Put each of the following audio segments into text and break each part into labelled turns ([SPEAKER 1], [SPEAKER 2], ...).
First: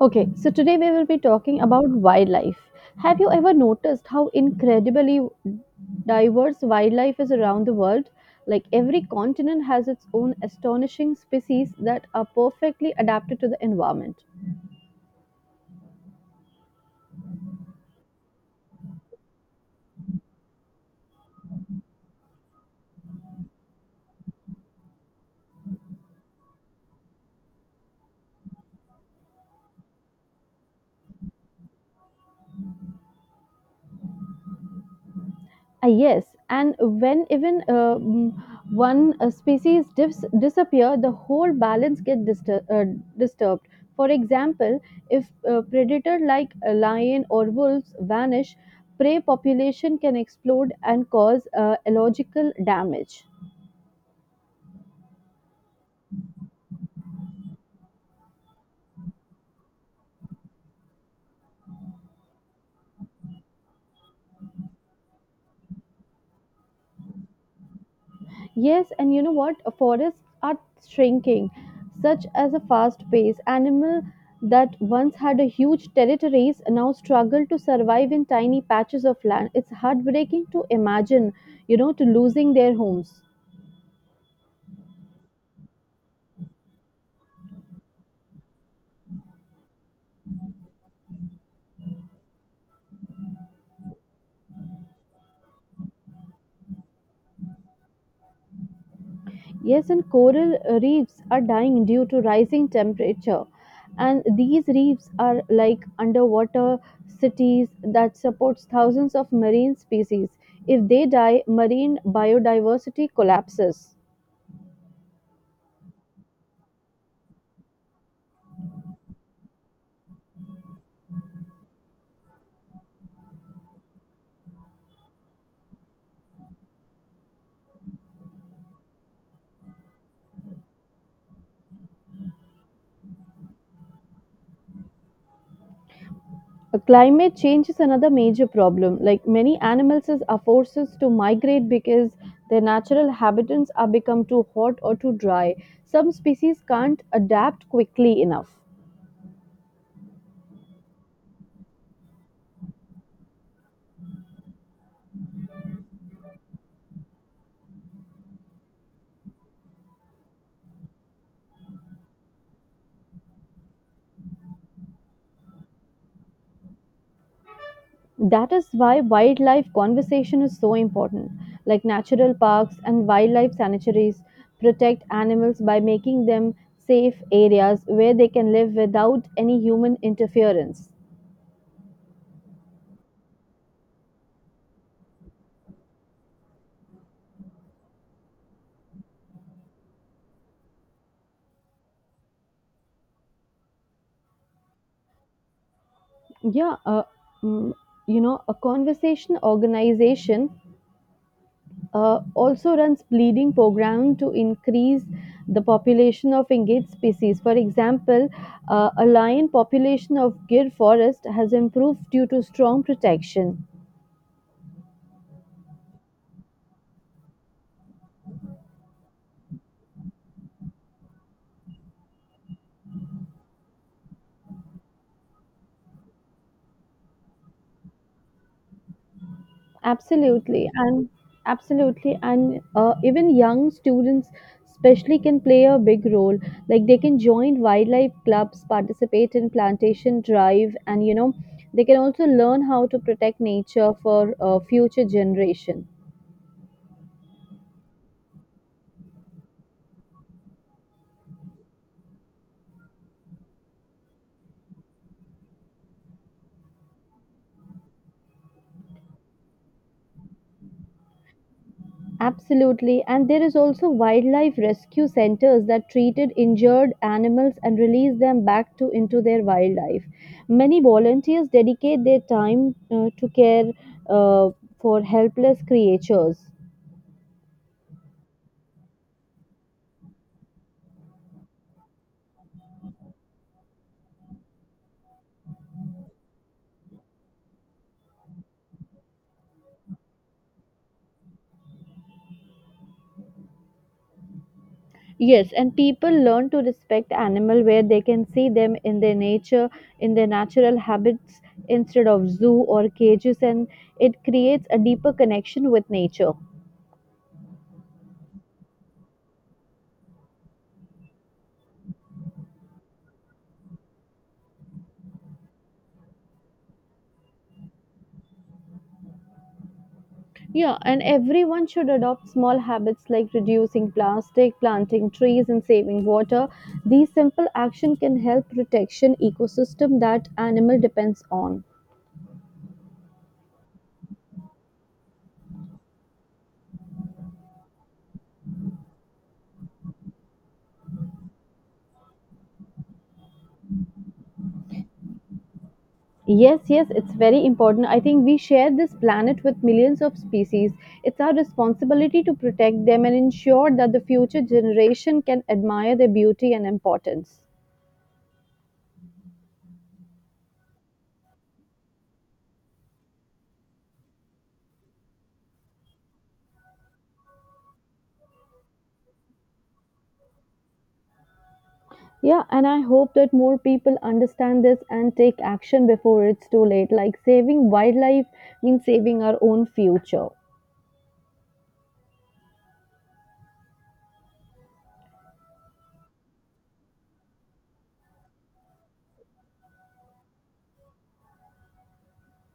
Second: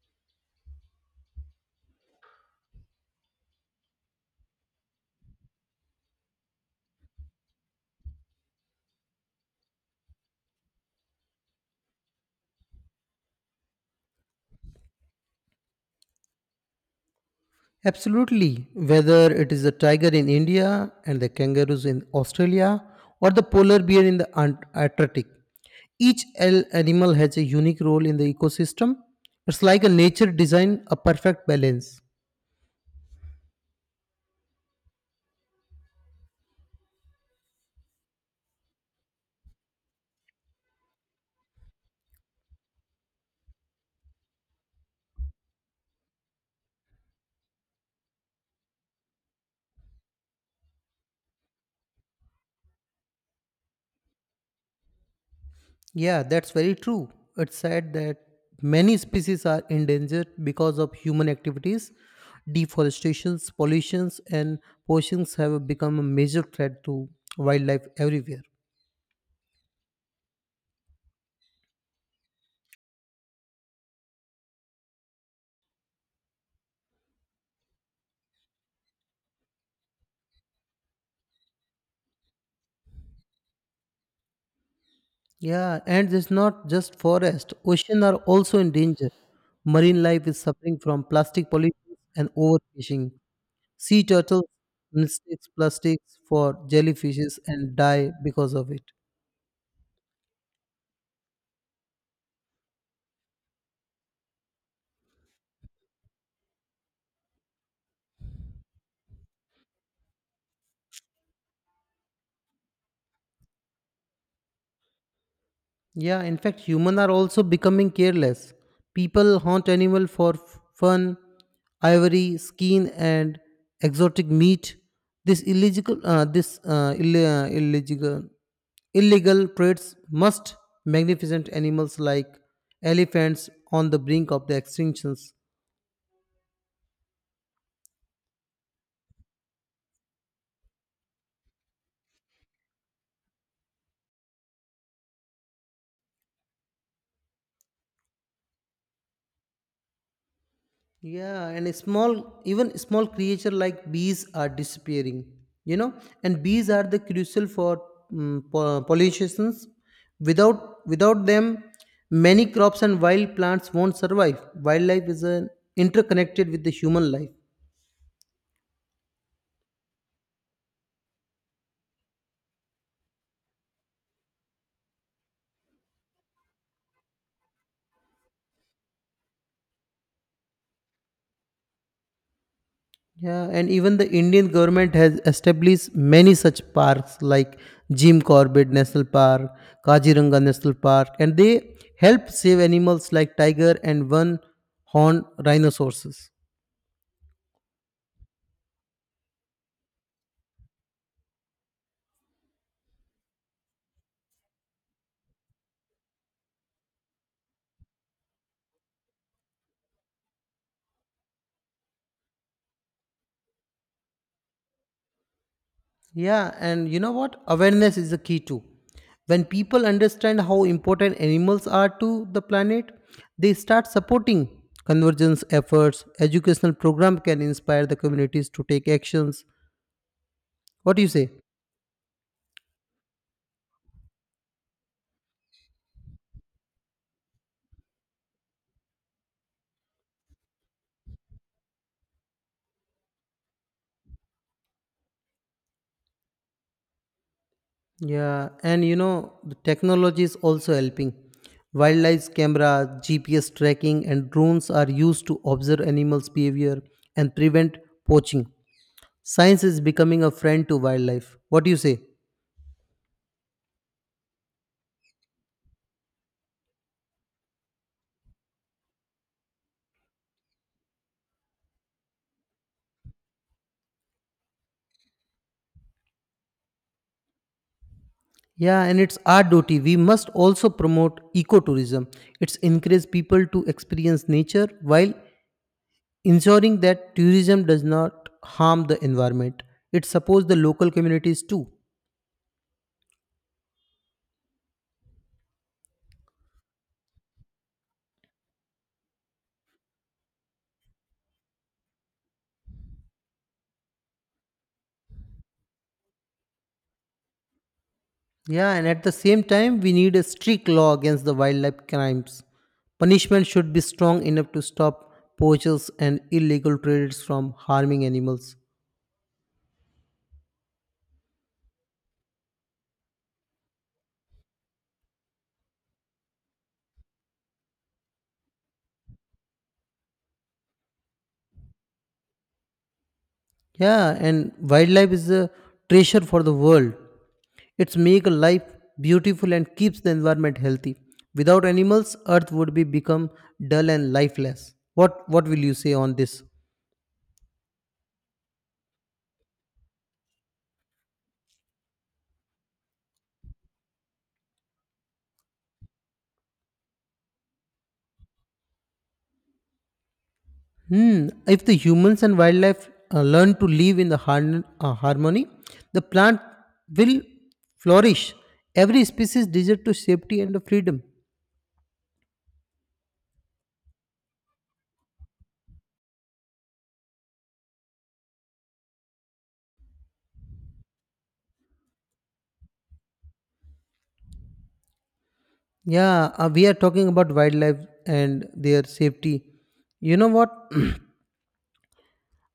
[SPEAKER 1] Okay, so today we will be talking about wildlife. Have you ever noticed how incredibly diverse wildlife is around the world? Like every continent has its own astonishing species that are perfectly adapted to the environment.
[SPEAKER 2] Absolutely. Whether it is the tiger in India and the kangaroos in Australia or the polar bear in the Antarctic, each animal has a unique role in the ecosystem. It's like a nature design, a perfect balance.
[SPEAKER 1] Ah, yes, and when even one species disappear, the whole balance get disturbed. For example, if predator like a lion or wolves vanish, prey population can explode and cause ecological damage.
[SPEAKER 2] Yeah, that's very true. It's said that many species are endangered because of human activities. Deforestations, pollutions, and poachings have become a major threat to wildlife everywhere.
[SPEAKER 1] Yes, and you know what? Forests are shrinking, such as a fast pace. Animal that once had a huge territories now struggle to survive in tiny patches of land. It's heartbreaking to imagine, to losing their homes.
[SPEAKER 2] Yeah, and it's not just forest. Oceans are also in danger. Marine life is suffering from plastic pollution and overfishing. Sea turtles mistakes plastics for jellyfishes and die because of it.
[SPEAKER 1] Yes, and coral reefs are dying due to rising temperature. And these reefs are like underwater cities that supports thousands of marine species. If they die, marine biodiversity collapses.
[SPEAKER 2] Yeah, in fact, humans are also becoming careless. People hunt animal for fun, ivory, skin, and exotic meat. This illegal, this Ill- illegal, Illegal trades must magnificent animals like elephants on the brink of the extinctions.
[SPEAKER 1] Climate change is another major problem. Like many animals are forced to migrate because their natural habitats are become too hot or too dry. Some species can't adapt quickly enough.
[SPEAKER 2] Yeah, and a small, even small creature like bees are disappearing. You know, and bees are the crucial for um, pollinations. Without them, many crops and wild plants won't survive. Wildlife is an interconnected with the human life.
[SPEAKER 1] That is why wildlife conservation is so important. Like natural parks and wildlife sanctuaries protect animals by making them safe areas where they can live without any human interference.
[SPEAKER 2] Yeah, and even the Indian government has established many such parks like Jim Corbett National Park, Kaziranga National Park, and they help save animals like tiger and one horned rhinoceroses.
[SPEAKER 1] Yeah, mm, you know, a conservation organization also runs breeding program to increase the population of endangered species. For example, a lion population of Gir forest has improved due to strong protection.
[SPEAKER 2] Yeah, and you know what? Awareness is the key too. When people understand how important animals are to the planet, they start supporting convergence efforts. Educational program can inspire the communities to take actions.
[SPEAKER 1] Absolutely,
[SPEAKER 2] What do
[SPEAKER 1] and
[SPEAKER 2] you say?
[SPEAKER 1] absolutely, and even young students especially can play a big role, like they can join wildlife clubs, participate in plantation drive, and you know they can also learn how to protect nature for future generation.
[SPEAKER 2] Yeah, and you know, the technology is also helping. Wildlife cameras, GPS tracking, and drones are used to observe animals' behavior and prevent poaching. Science is becoming a friend to wildlife. What do you say?
[SPEAKER 1] Absolutely, and there is also wildlife rescue centers that treated injured animals and release them back to into their wildlife. Many volunteers dedicate their time to care uh, for helpless creatures.
[SPEAKER 2] Yeah, and it's our duty. We must also promote ecotourism. It's encourage people to experience nature while ensuring that tourism does not harm the environment. It supports the local communities too.
[SPEAKER 1] Yes, and people learn to respect animal where they can see them in their nature, in their natural habits instead of zoo or cages, and it creates a deeper connection with nature.
[SPEAKER 2] Yeah, and at the same time, we need a strict law against the wildlife crimes. Punishment should be strong enough to stop poachers and illegal traders from harming animals.
[SPEAKER 1] Yeah, and everyone should adopt small habits like reducing plastic, planting trees, and saving water. These simple action can help protection ecosystem that animal depends on.
[SPEAKER 2] Yeah, and wildlife is a treasure for the world. It's make life beautiful and keeps the environment healthy. Without animals, earth would be become dull and lifeless. What will you say on this?
[SPEAKER 1] Yes, yes, it's very important. I think we share this planet with millions of species. It's our responsibility to protect them and ensure that the future generation can admire their beauty and importance.
[SPEAKER 2] Hmm. If the humans and wildlife learn to live in the harmony, the plant will flourish. Every species desire to safety and freedom.
[SPEAKER 1] Yeah, and I hope that more people understand this and take action before it's too late. Like saving wildlife means saving our own future.
[SPEAKER 2] Yeah, we are talking about wildlife and their safety. You know what?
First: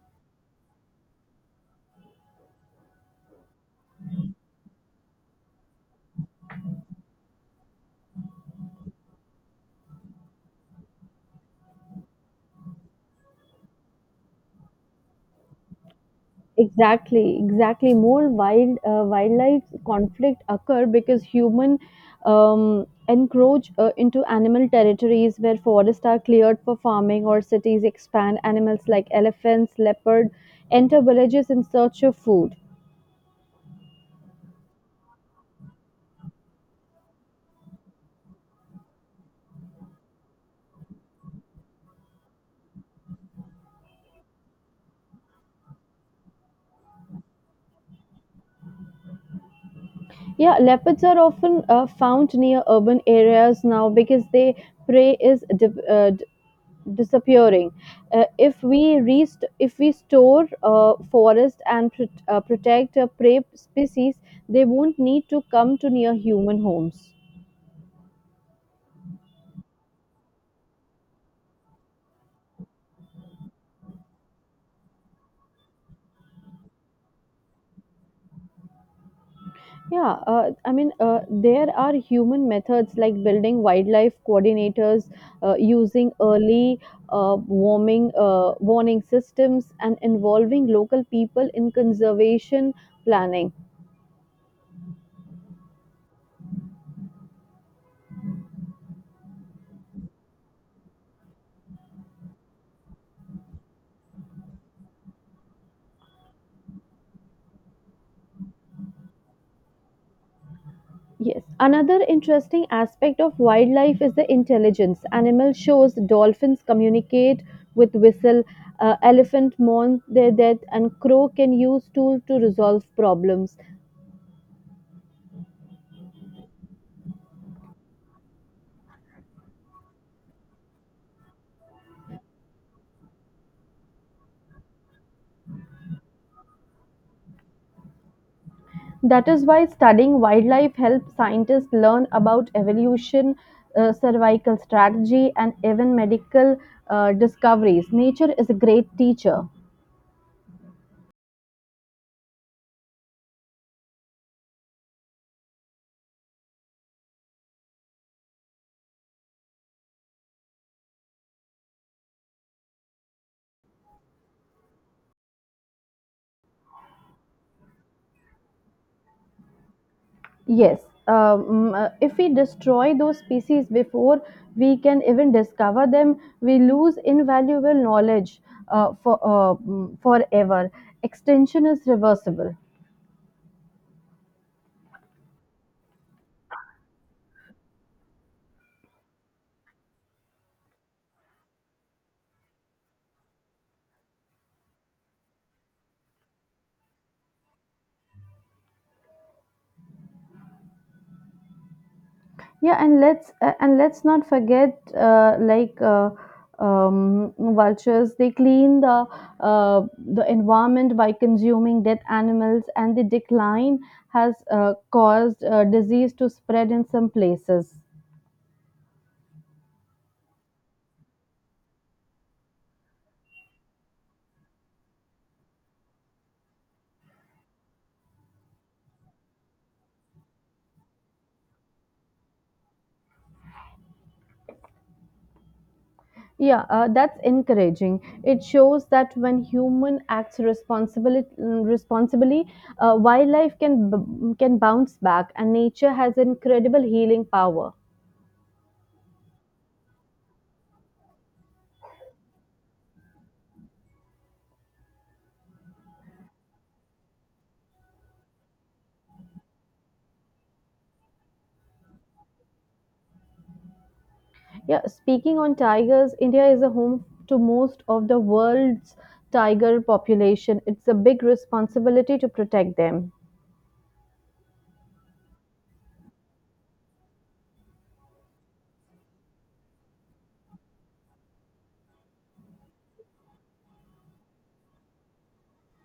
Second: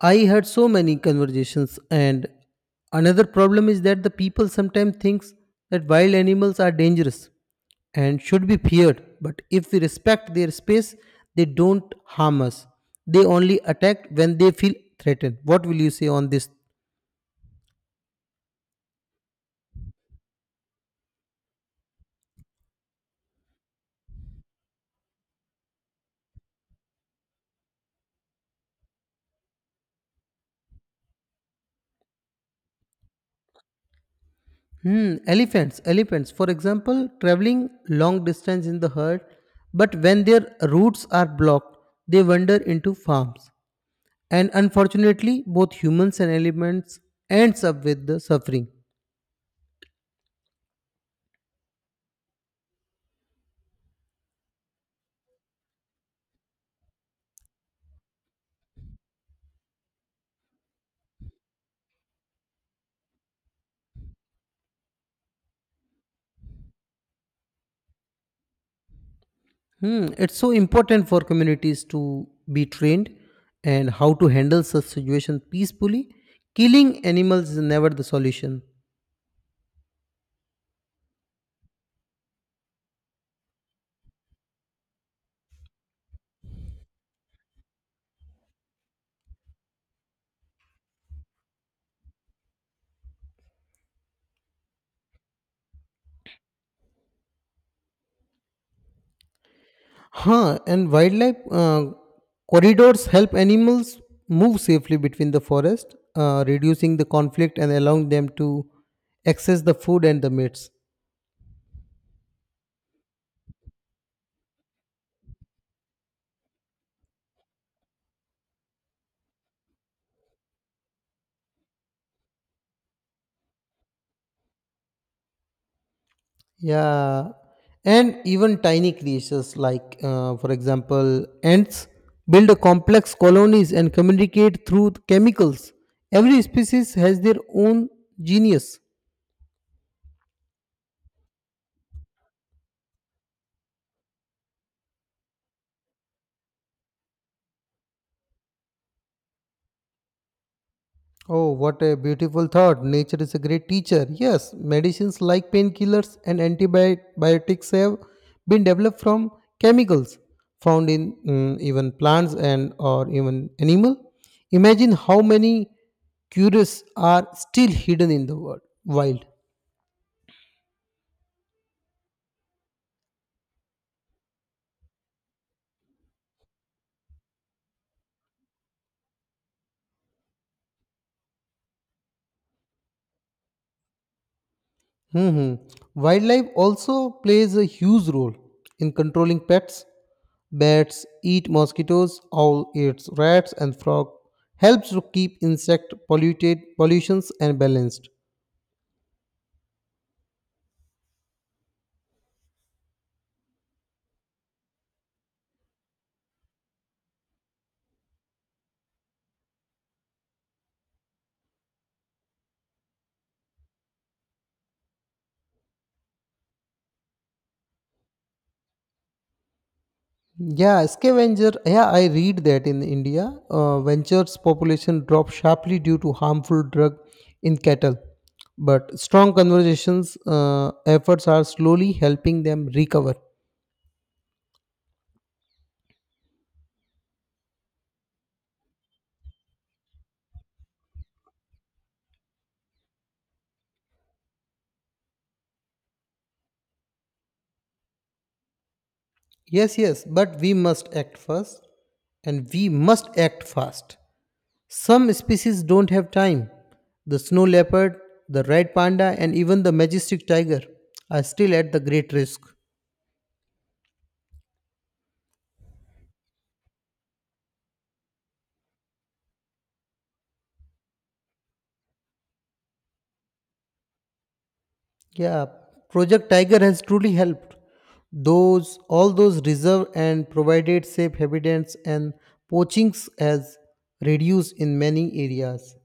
[SPEAKER 2] I had so many conversations, and another problem is that the people sometimes thinks that wild animals are dangerous and should be feared. But if we respect their space, they don't harm us. They only attack when they feel threatened. What will you say on this?
[SPEAKER 1] Exactly, exactly. More wildlife conflict occur because human encroach into animal territories where forests are cleared for farming or cities expand. Animals like elephants, leopard enter villages in search of food.
[SPEAKER 2] Hmm. Elephants, for example, traveling long distance in the herd. But when their routes are blocked, they wander into farms, and unfortunately both humans and elements ends up with the suffering.
[SPEAKER 1] Yeah, leopards are often found near urban areas now because their prey is disappearing. If we store forest and protect prey species, they won't need to come to near human homes.
[SPEAKER 2] Hmm, it's so important for communities to be trained and how to handle such situations peacefully. Killing animals is never the solution.
[SPEAKER 1] Yeah, I mean, there are human methods like building wildlife coordinators, using early warming warning systems, and involving local people in conservation planning.
[SPEAKER 2] Huh, and wildlife corridors help animals move safely between the forest, reducing the conflict and allowing them to access the food and the mates.
[SPEAKER 1] Yes, another interesting aspect of wildlife is the intelligence. Animal shows dolphins communicate with whistle, elephant mourn their death, and crow can use tool to resolve problems.
[SPEAKER 2] Yeah, and even tiny creatures like, for example, ants build a complex colonies and communicate through chemicals. Every species has their own genius.
[SPEAKER 1] That is why studying wildlife helps scientists learn about evolution, survival strategy, and even medical discoveries. Nature is a great teacher.
[SPEAKER 2] Oh, what a beautiful thought. Nature is a great teacher. Yes, medicines like painkillers and antibiotics have been developed from chemicals found in even plants and or even animal. Imagine how many cures are still hidden in the world, wild.
[SPEAKER 1] Yes, if we destroy those species before we can even discover them, we lose invaluable knowledge forever. Extinction is reversible.
[SPEAKER 2] Hmm. Wildlife also plays a huge role in controlling pets. Bats eat mosquitoes, owl eats rats, and frog helps to keep insect polluted pollutions and balanced.
[SPEAKER 1] Yeah, and let's not forget vultures. They clean uh, the environment by consuming dead animals, and the decline has caused disease to spread in some places.
[SPEAKER 2] Yeah, scavenger. Yeah, I read that in India, ventures population dropped sharply due to harmful drug in cattle. But strong conversations efforts are slowly helping them recover.
[SPEAKER 1] Yeah, that's encouraging. It shows that when human acts responsibly, responsibly, wildlife can bounce back, and nature has incredible healing power.
[SPEAKER 2] Yes, yes, but we must act first and we must act fast. Some species don't have time. The snow leopard, the red panda, and even the majestic tiger are still at the great risk.
[SPEAKER 1] Yeah, speaking on tigers, India is a home to most of the world's tiger population. It's a big responsibility to protect them.
[SPEAKER 2] Yeah, Project Tiger has truly helped. Those all those reserve and provided safe habitats, and poachings has reduced in many areas.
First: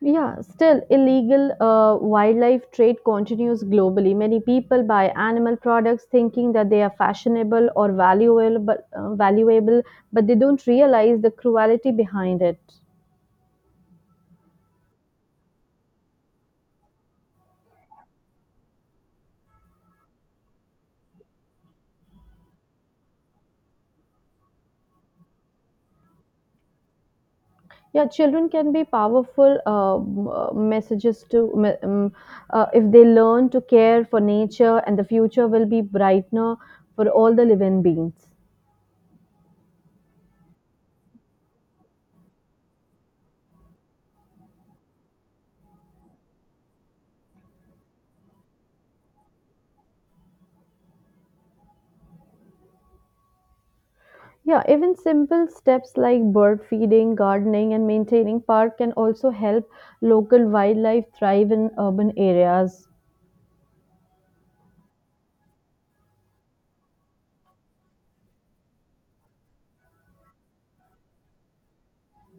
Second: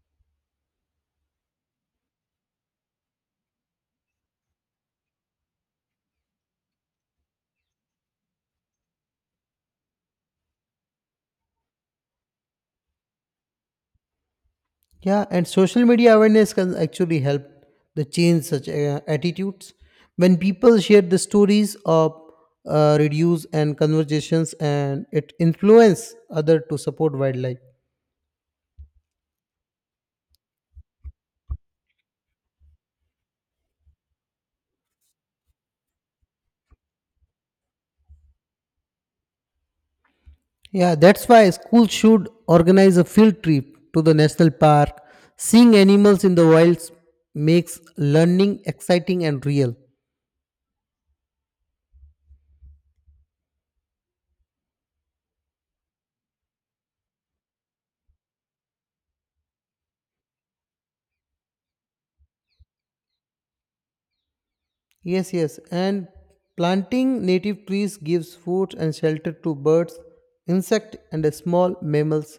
[SPEAKER 1] Yeah, still, illegal wildlife trade continues globally. Many people buy animal products thinking that they are fashionable or valuable, but valuable, but they don't realize the cruelty behind it.
[SPEAKER 2] Yeah, and social media awareness can actually help the change such attitudes. When people share the stories of reviews and conversations, and it influence other to support wildlife.
[SPEAKER 1] Yeah, children can be powerful if they learn to care for nature, and the future will be brighter for all the living beings.
[SPEAKER 2] Yeah, that's why schools should organize a field trip to the national park. Seeing animals in the wilds makes learning exciting and real.
[SPEAKER 1] Yeah, even simple steps like bird feeding, gardening, and maintaining park can also help local wildlife thrive in urban areas.
[SPEAKER 2] Yes, yes. And planting native trees gives food and shelter to birds, insect, and small mammals.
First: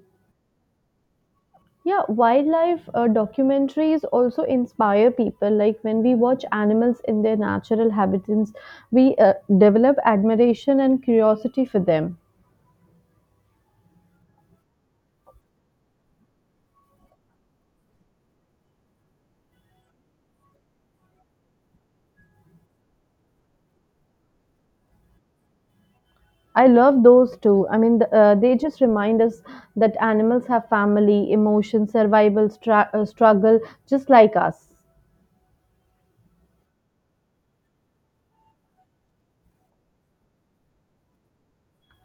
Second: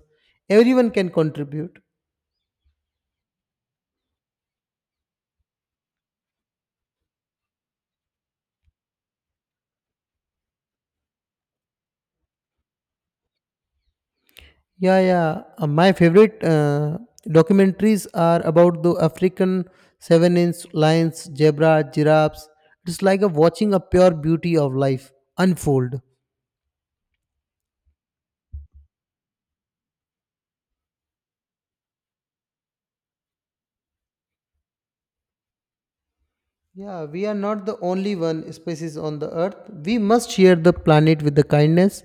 [SPEAKER 2] Everyone can contribute.
[SPEAKER 1] Yeah, wildlife documentaries also inspire people. Like when we watch animals in their natural habitats, we develop admiration and curiosity for them.
[SPEAKER 2] Yeah, yeah. My favorite documentaries are about the African seven-inch lions, zebra, giraffes. It's like a watching a pure beauty of life unfold.
[SPEAKER 1] I love those too. I mean, they just remind us that animals have family, emotion, survival, struggle, just like us.
[SPEAKER 2] Yeah, we are not the only one species on the earth. We must share the planet with the kindness,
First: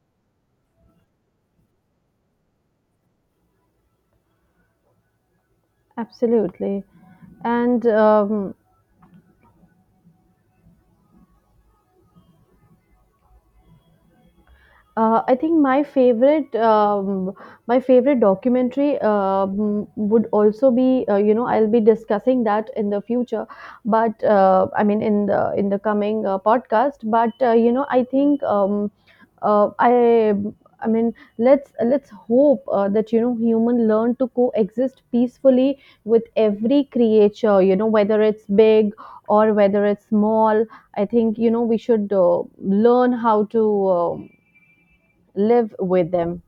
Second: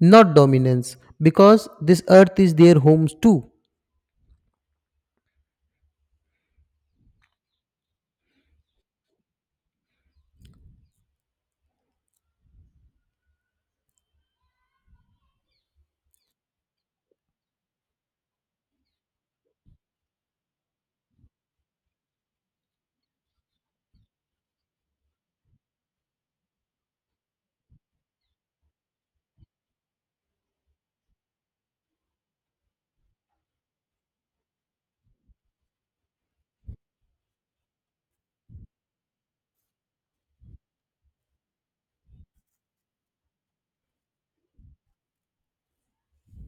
[SPEAKER 2] not dominance, because this earth is their homes too.
[SPEAKER 1] Absolutely. And I think my favorite documentary would also be, you know, I'll be discussing that in the future, but I mean in the coming podcast. But you know, I think uh, I I mean, let's hope that you know human learn to coexist peacefully with every creature. You know, whether it's big or whether it's small. I think you know we should learn how to. Live with them.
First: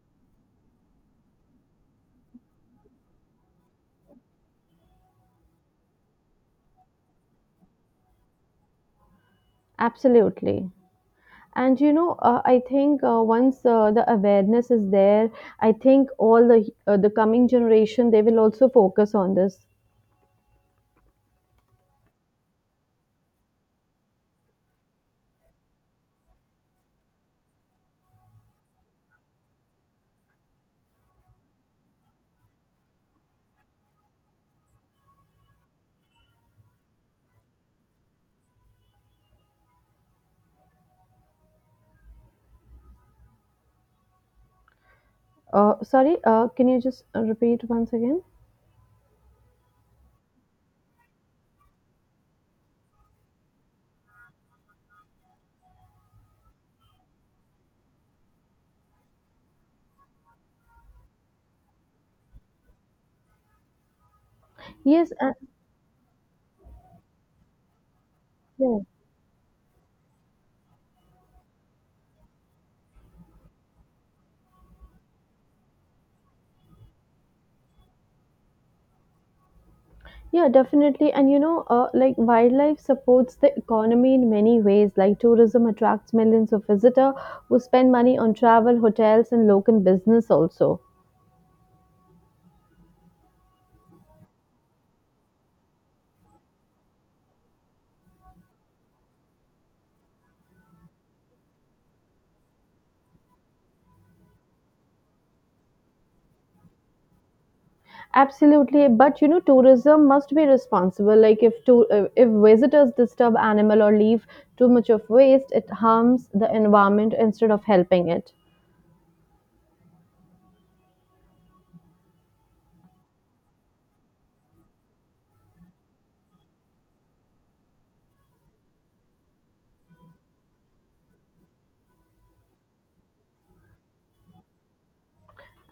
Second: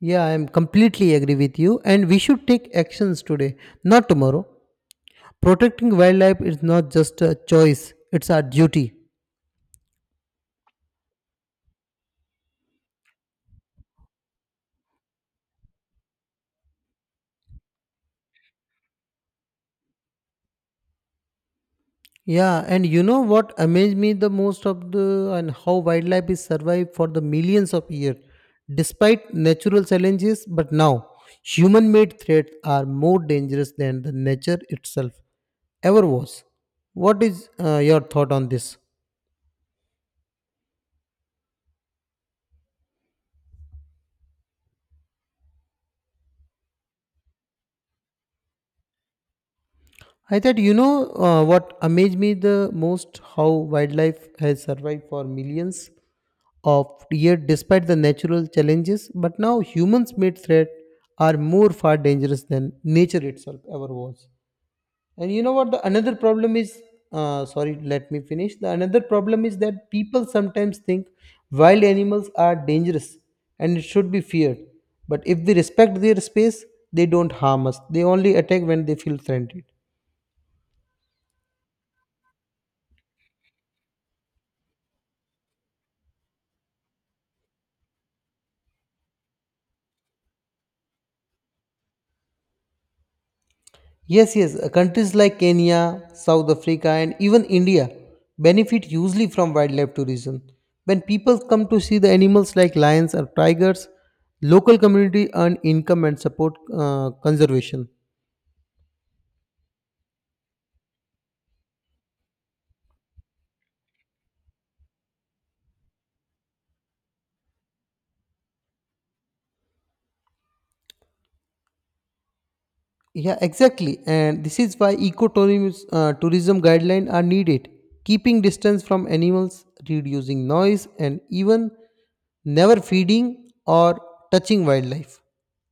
[SPEAKER 2] Yeah, I am completely agree with you, and we should take actions today, not tomorrow. Protecting wildlife is not just a choice, it's our duty.
[SPEAKER 1] Absolutely, and you know, I think once the awareness is there, I think all the coming generation, they will also focus on this.
[SPEAKER 2] Yeah, and you know what amazed me the most of the, and how wildlife is survived for the millions of years, despite natural challenges. But now, human-made threats are more dangerous than the nature itself ever was. What is your thought on this?
[SPEAKER 1] Sorry, can you just repeat once again?
[SPEAKER 2] I thought you know what amazed me the most how wildlife has survived for millions of years despite the natural challenges, but now humans made threats are more far dangerous than nature itself ever was.
[SPEAKER 1] Yes,
[SPEAKER 2] And you know what the another problem is, sorry, let me finish. The
[SPEAKER 1] yeah.
[SPEAKER 2] another problem is that people sometimes think wild animals are dangerous and it should be feared. But if they respect their space, they don't harm us. They only attack when they feel threatened.
[SPEAKER 1] Yeah, definitely, and you know, like wildlife supports the economy in many ways, like tourism attracts millions of visitors who spend money on travel, hotels, and local business also.
[SPEAKER 2] Yes, yes. Countries like Kenya, South Africa, and even India benefit hugely from wildlife tourism. When people come to see the animals like lions or tigers, local community earn income and support conservation.
[SPEAKER 1] Absolutely, but you know, tourism must be responsible. Like if visitors disturb animal or leave too much of waste, it harms the environment instead of helping it.
[SPEAKER 2] Yeah, exactly. And this is why ecotourism tourism guidelines are needed. Keeping distance from animals, reducing noise, and even never feeding or touching wildlife.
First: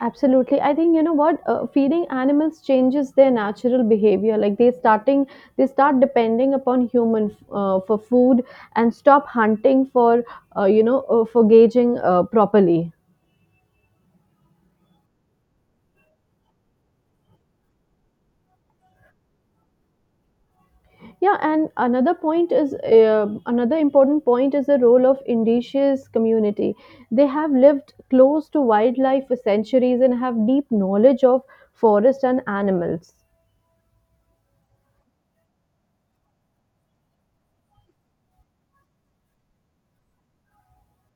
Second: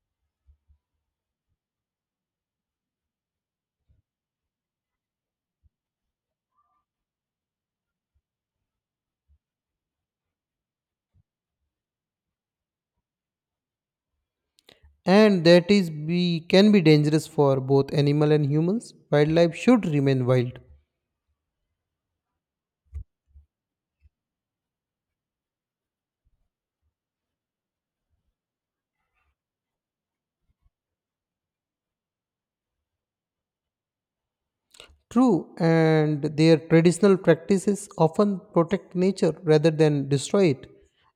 [SPEAKER 1] Absolutely, I think you know what, feeding animals changes their natural behavior. Like they starting they start depending upon human for food and stop hunting for for gauging properly.
[SPEAKER 2] And that is be can be dangerous for both animal and humans. Wildlife should remain wild.
[SPEAKER 1] Yeah, and another important point is the role of indigenous community. They have lived close to wildlife for centuries and have deep knowledge of forest and animals.
[SPEAKER 2] True, and their traditional practices often protect nature rather than destroy it,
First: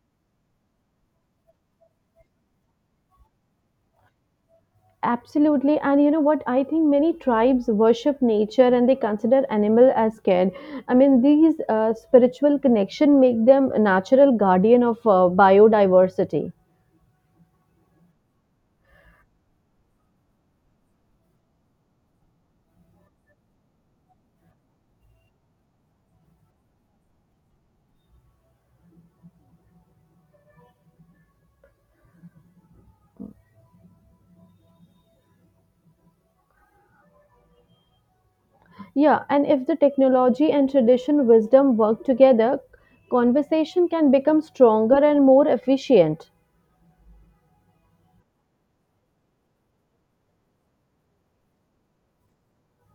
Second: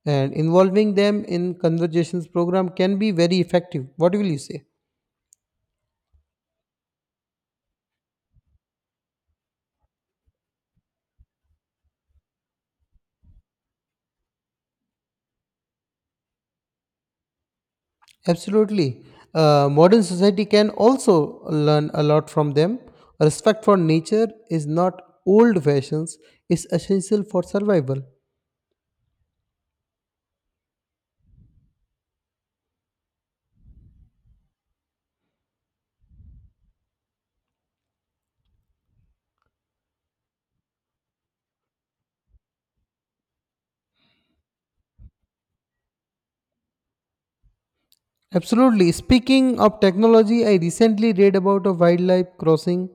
[SPEAKER 2] and involving them in conversations program can be very effective. What will you say?
[SPEAKER 1] Absolutely, and you know what? I think many tribes worship nature and they consider animal as scared. I mean, these spiritual connection make them a natural guardian of biodiversity.
[SPEAKER 2] Absolutely. Modern society can also learn a lot from them. Respect for nature is not old fashions, it's essential for survival.
[SPEAKER 1] Yeah, and if the technology and tradition wisdom work together, conversation can become stronger and more efficient.
[SPEAKER 2] Absolutely. Speaking of technology, I recently read about a wildlife crossing,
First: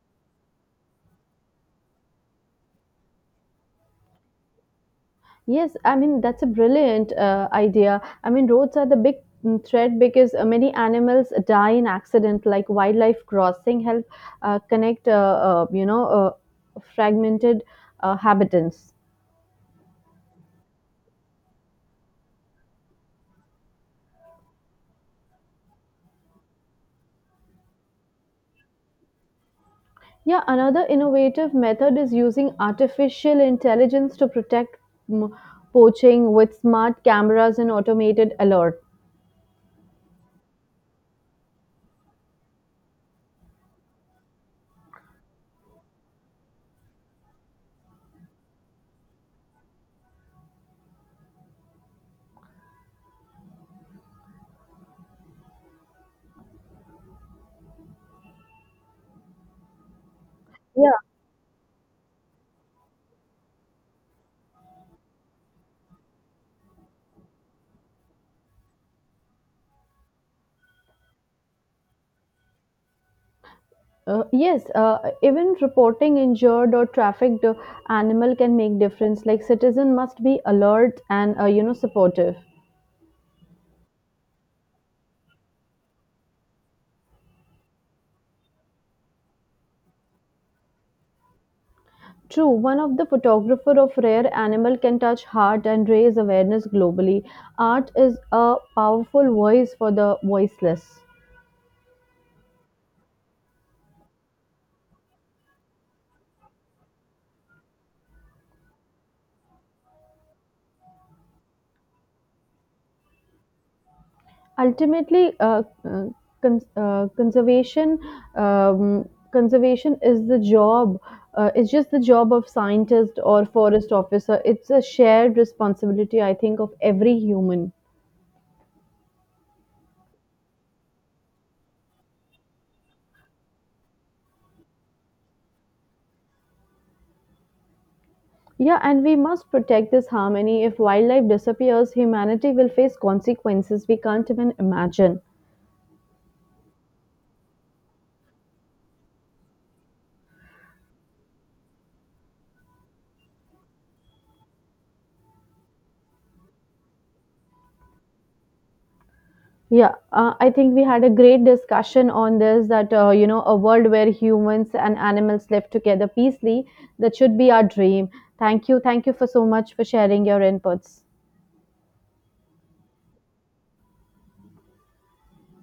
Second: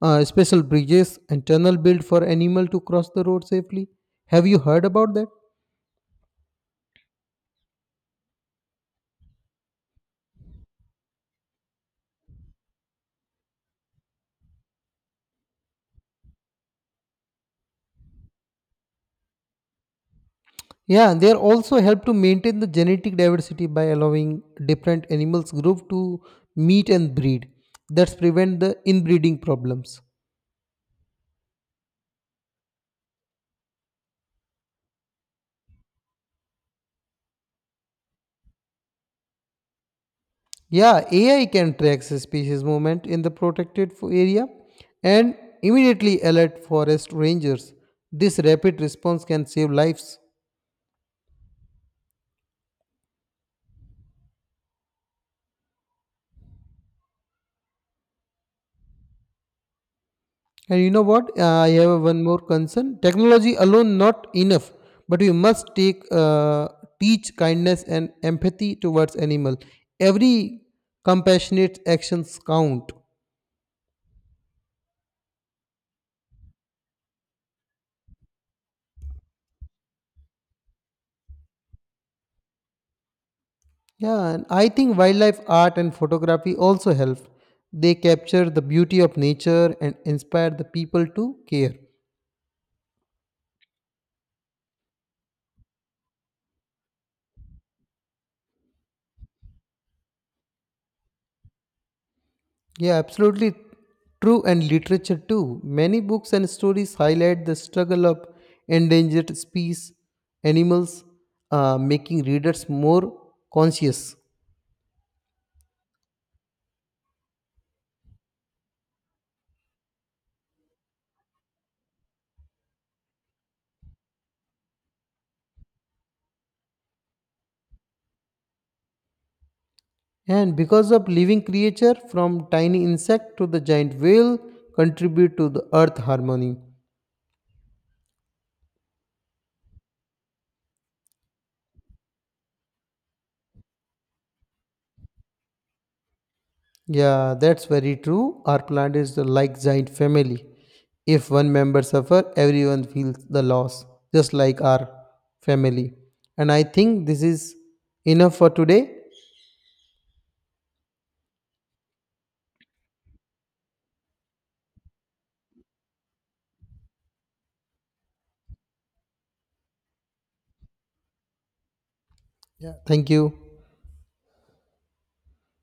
[SPEAKER 2] special bridges and tunnel built for animal to cross the road safely. Have you heard about that?
[SPEAKER 1] Yes, I mean, that's a brilliant idea. I mean, roads are the big threat because many animals die in accident, like wildlife crossing help connect, fragmented habitants.
[SPEAKER 2] Yeah, they are also help to maintain the genetic diversity by allowing different animals group to meet and breed. That's prevent the inbreeding problems.
[SPEAKER 1] Yeah, another innovative method is using artificial intelligence to protect mm, poaching with smart cameras and automated alerts.
[SPEAKER 2] Yeah, AI can track species movement in the protected area and immediately alert forest rangers. This rapid response can save lives. And you
[SPEAKER 1] Yeah,
[SPEAKER 2] know what? I have one more concern. Technology alone not enough, but we must take teach kindness and empathy towards animal. Every compassionate actions count.
[SPEAKER 1] yes. Even reporting injured or trafficked animal can make difference. Like citizen must be alert and you know supportive.
[SPEAKER 2] Yeah, and I think wildlife art and photography also help. They capture the beauty of nature and inspire the people to care.
[SPEAKER 1] True, one of the photographer of rare animal can touch heart and raise awareness globally. Art is a powerful voice for the voiceless.
[SPEAKER 2] Yeah, absolutely true. And literature too. Many books and stories highlight the struggle of endangered species, animals, making readers more conscious.
[SPEAKER 1] Ultimately, cons- uh, conservation conservation is the job. It's just the job of scientist or forest officer. It's a shared responsibility, I think, of every human.
[SPEAKER 2] And because of living creature, from tiny insect to the giant whale, contribute to the earth harmony.
[SPEAKER 1] Yeah, and we must protect this harmony. If wildlife disappears, humanity will face consequences we can't even imagine.
[SPEAKER 2] Yeah, that's very true. Our plant is like giant family. If one member suffer, everyone feels the loss, just like our family. And I think this is enough for today.
[SPEAKER 1] Yeah, I think we had a great discussion on this that, you know, a world where humans and animals live together peacefully, that should be our dream. Thank you. Thank you for so much for sharing your inputs.
[SPEAKER 2] Yeah. Thank you.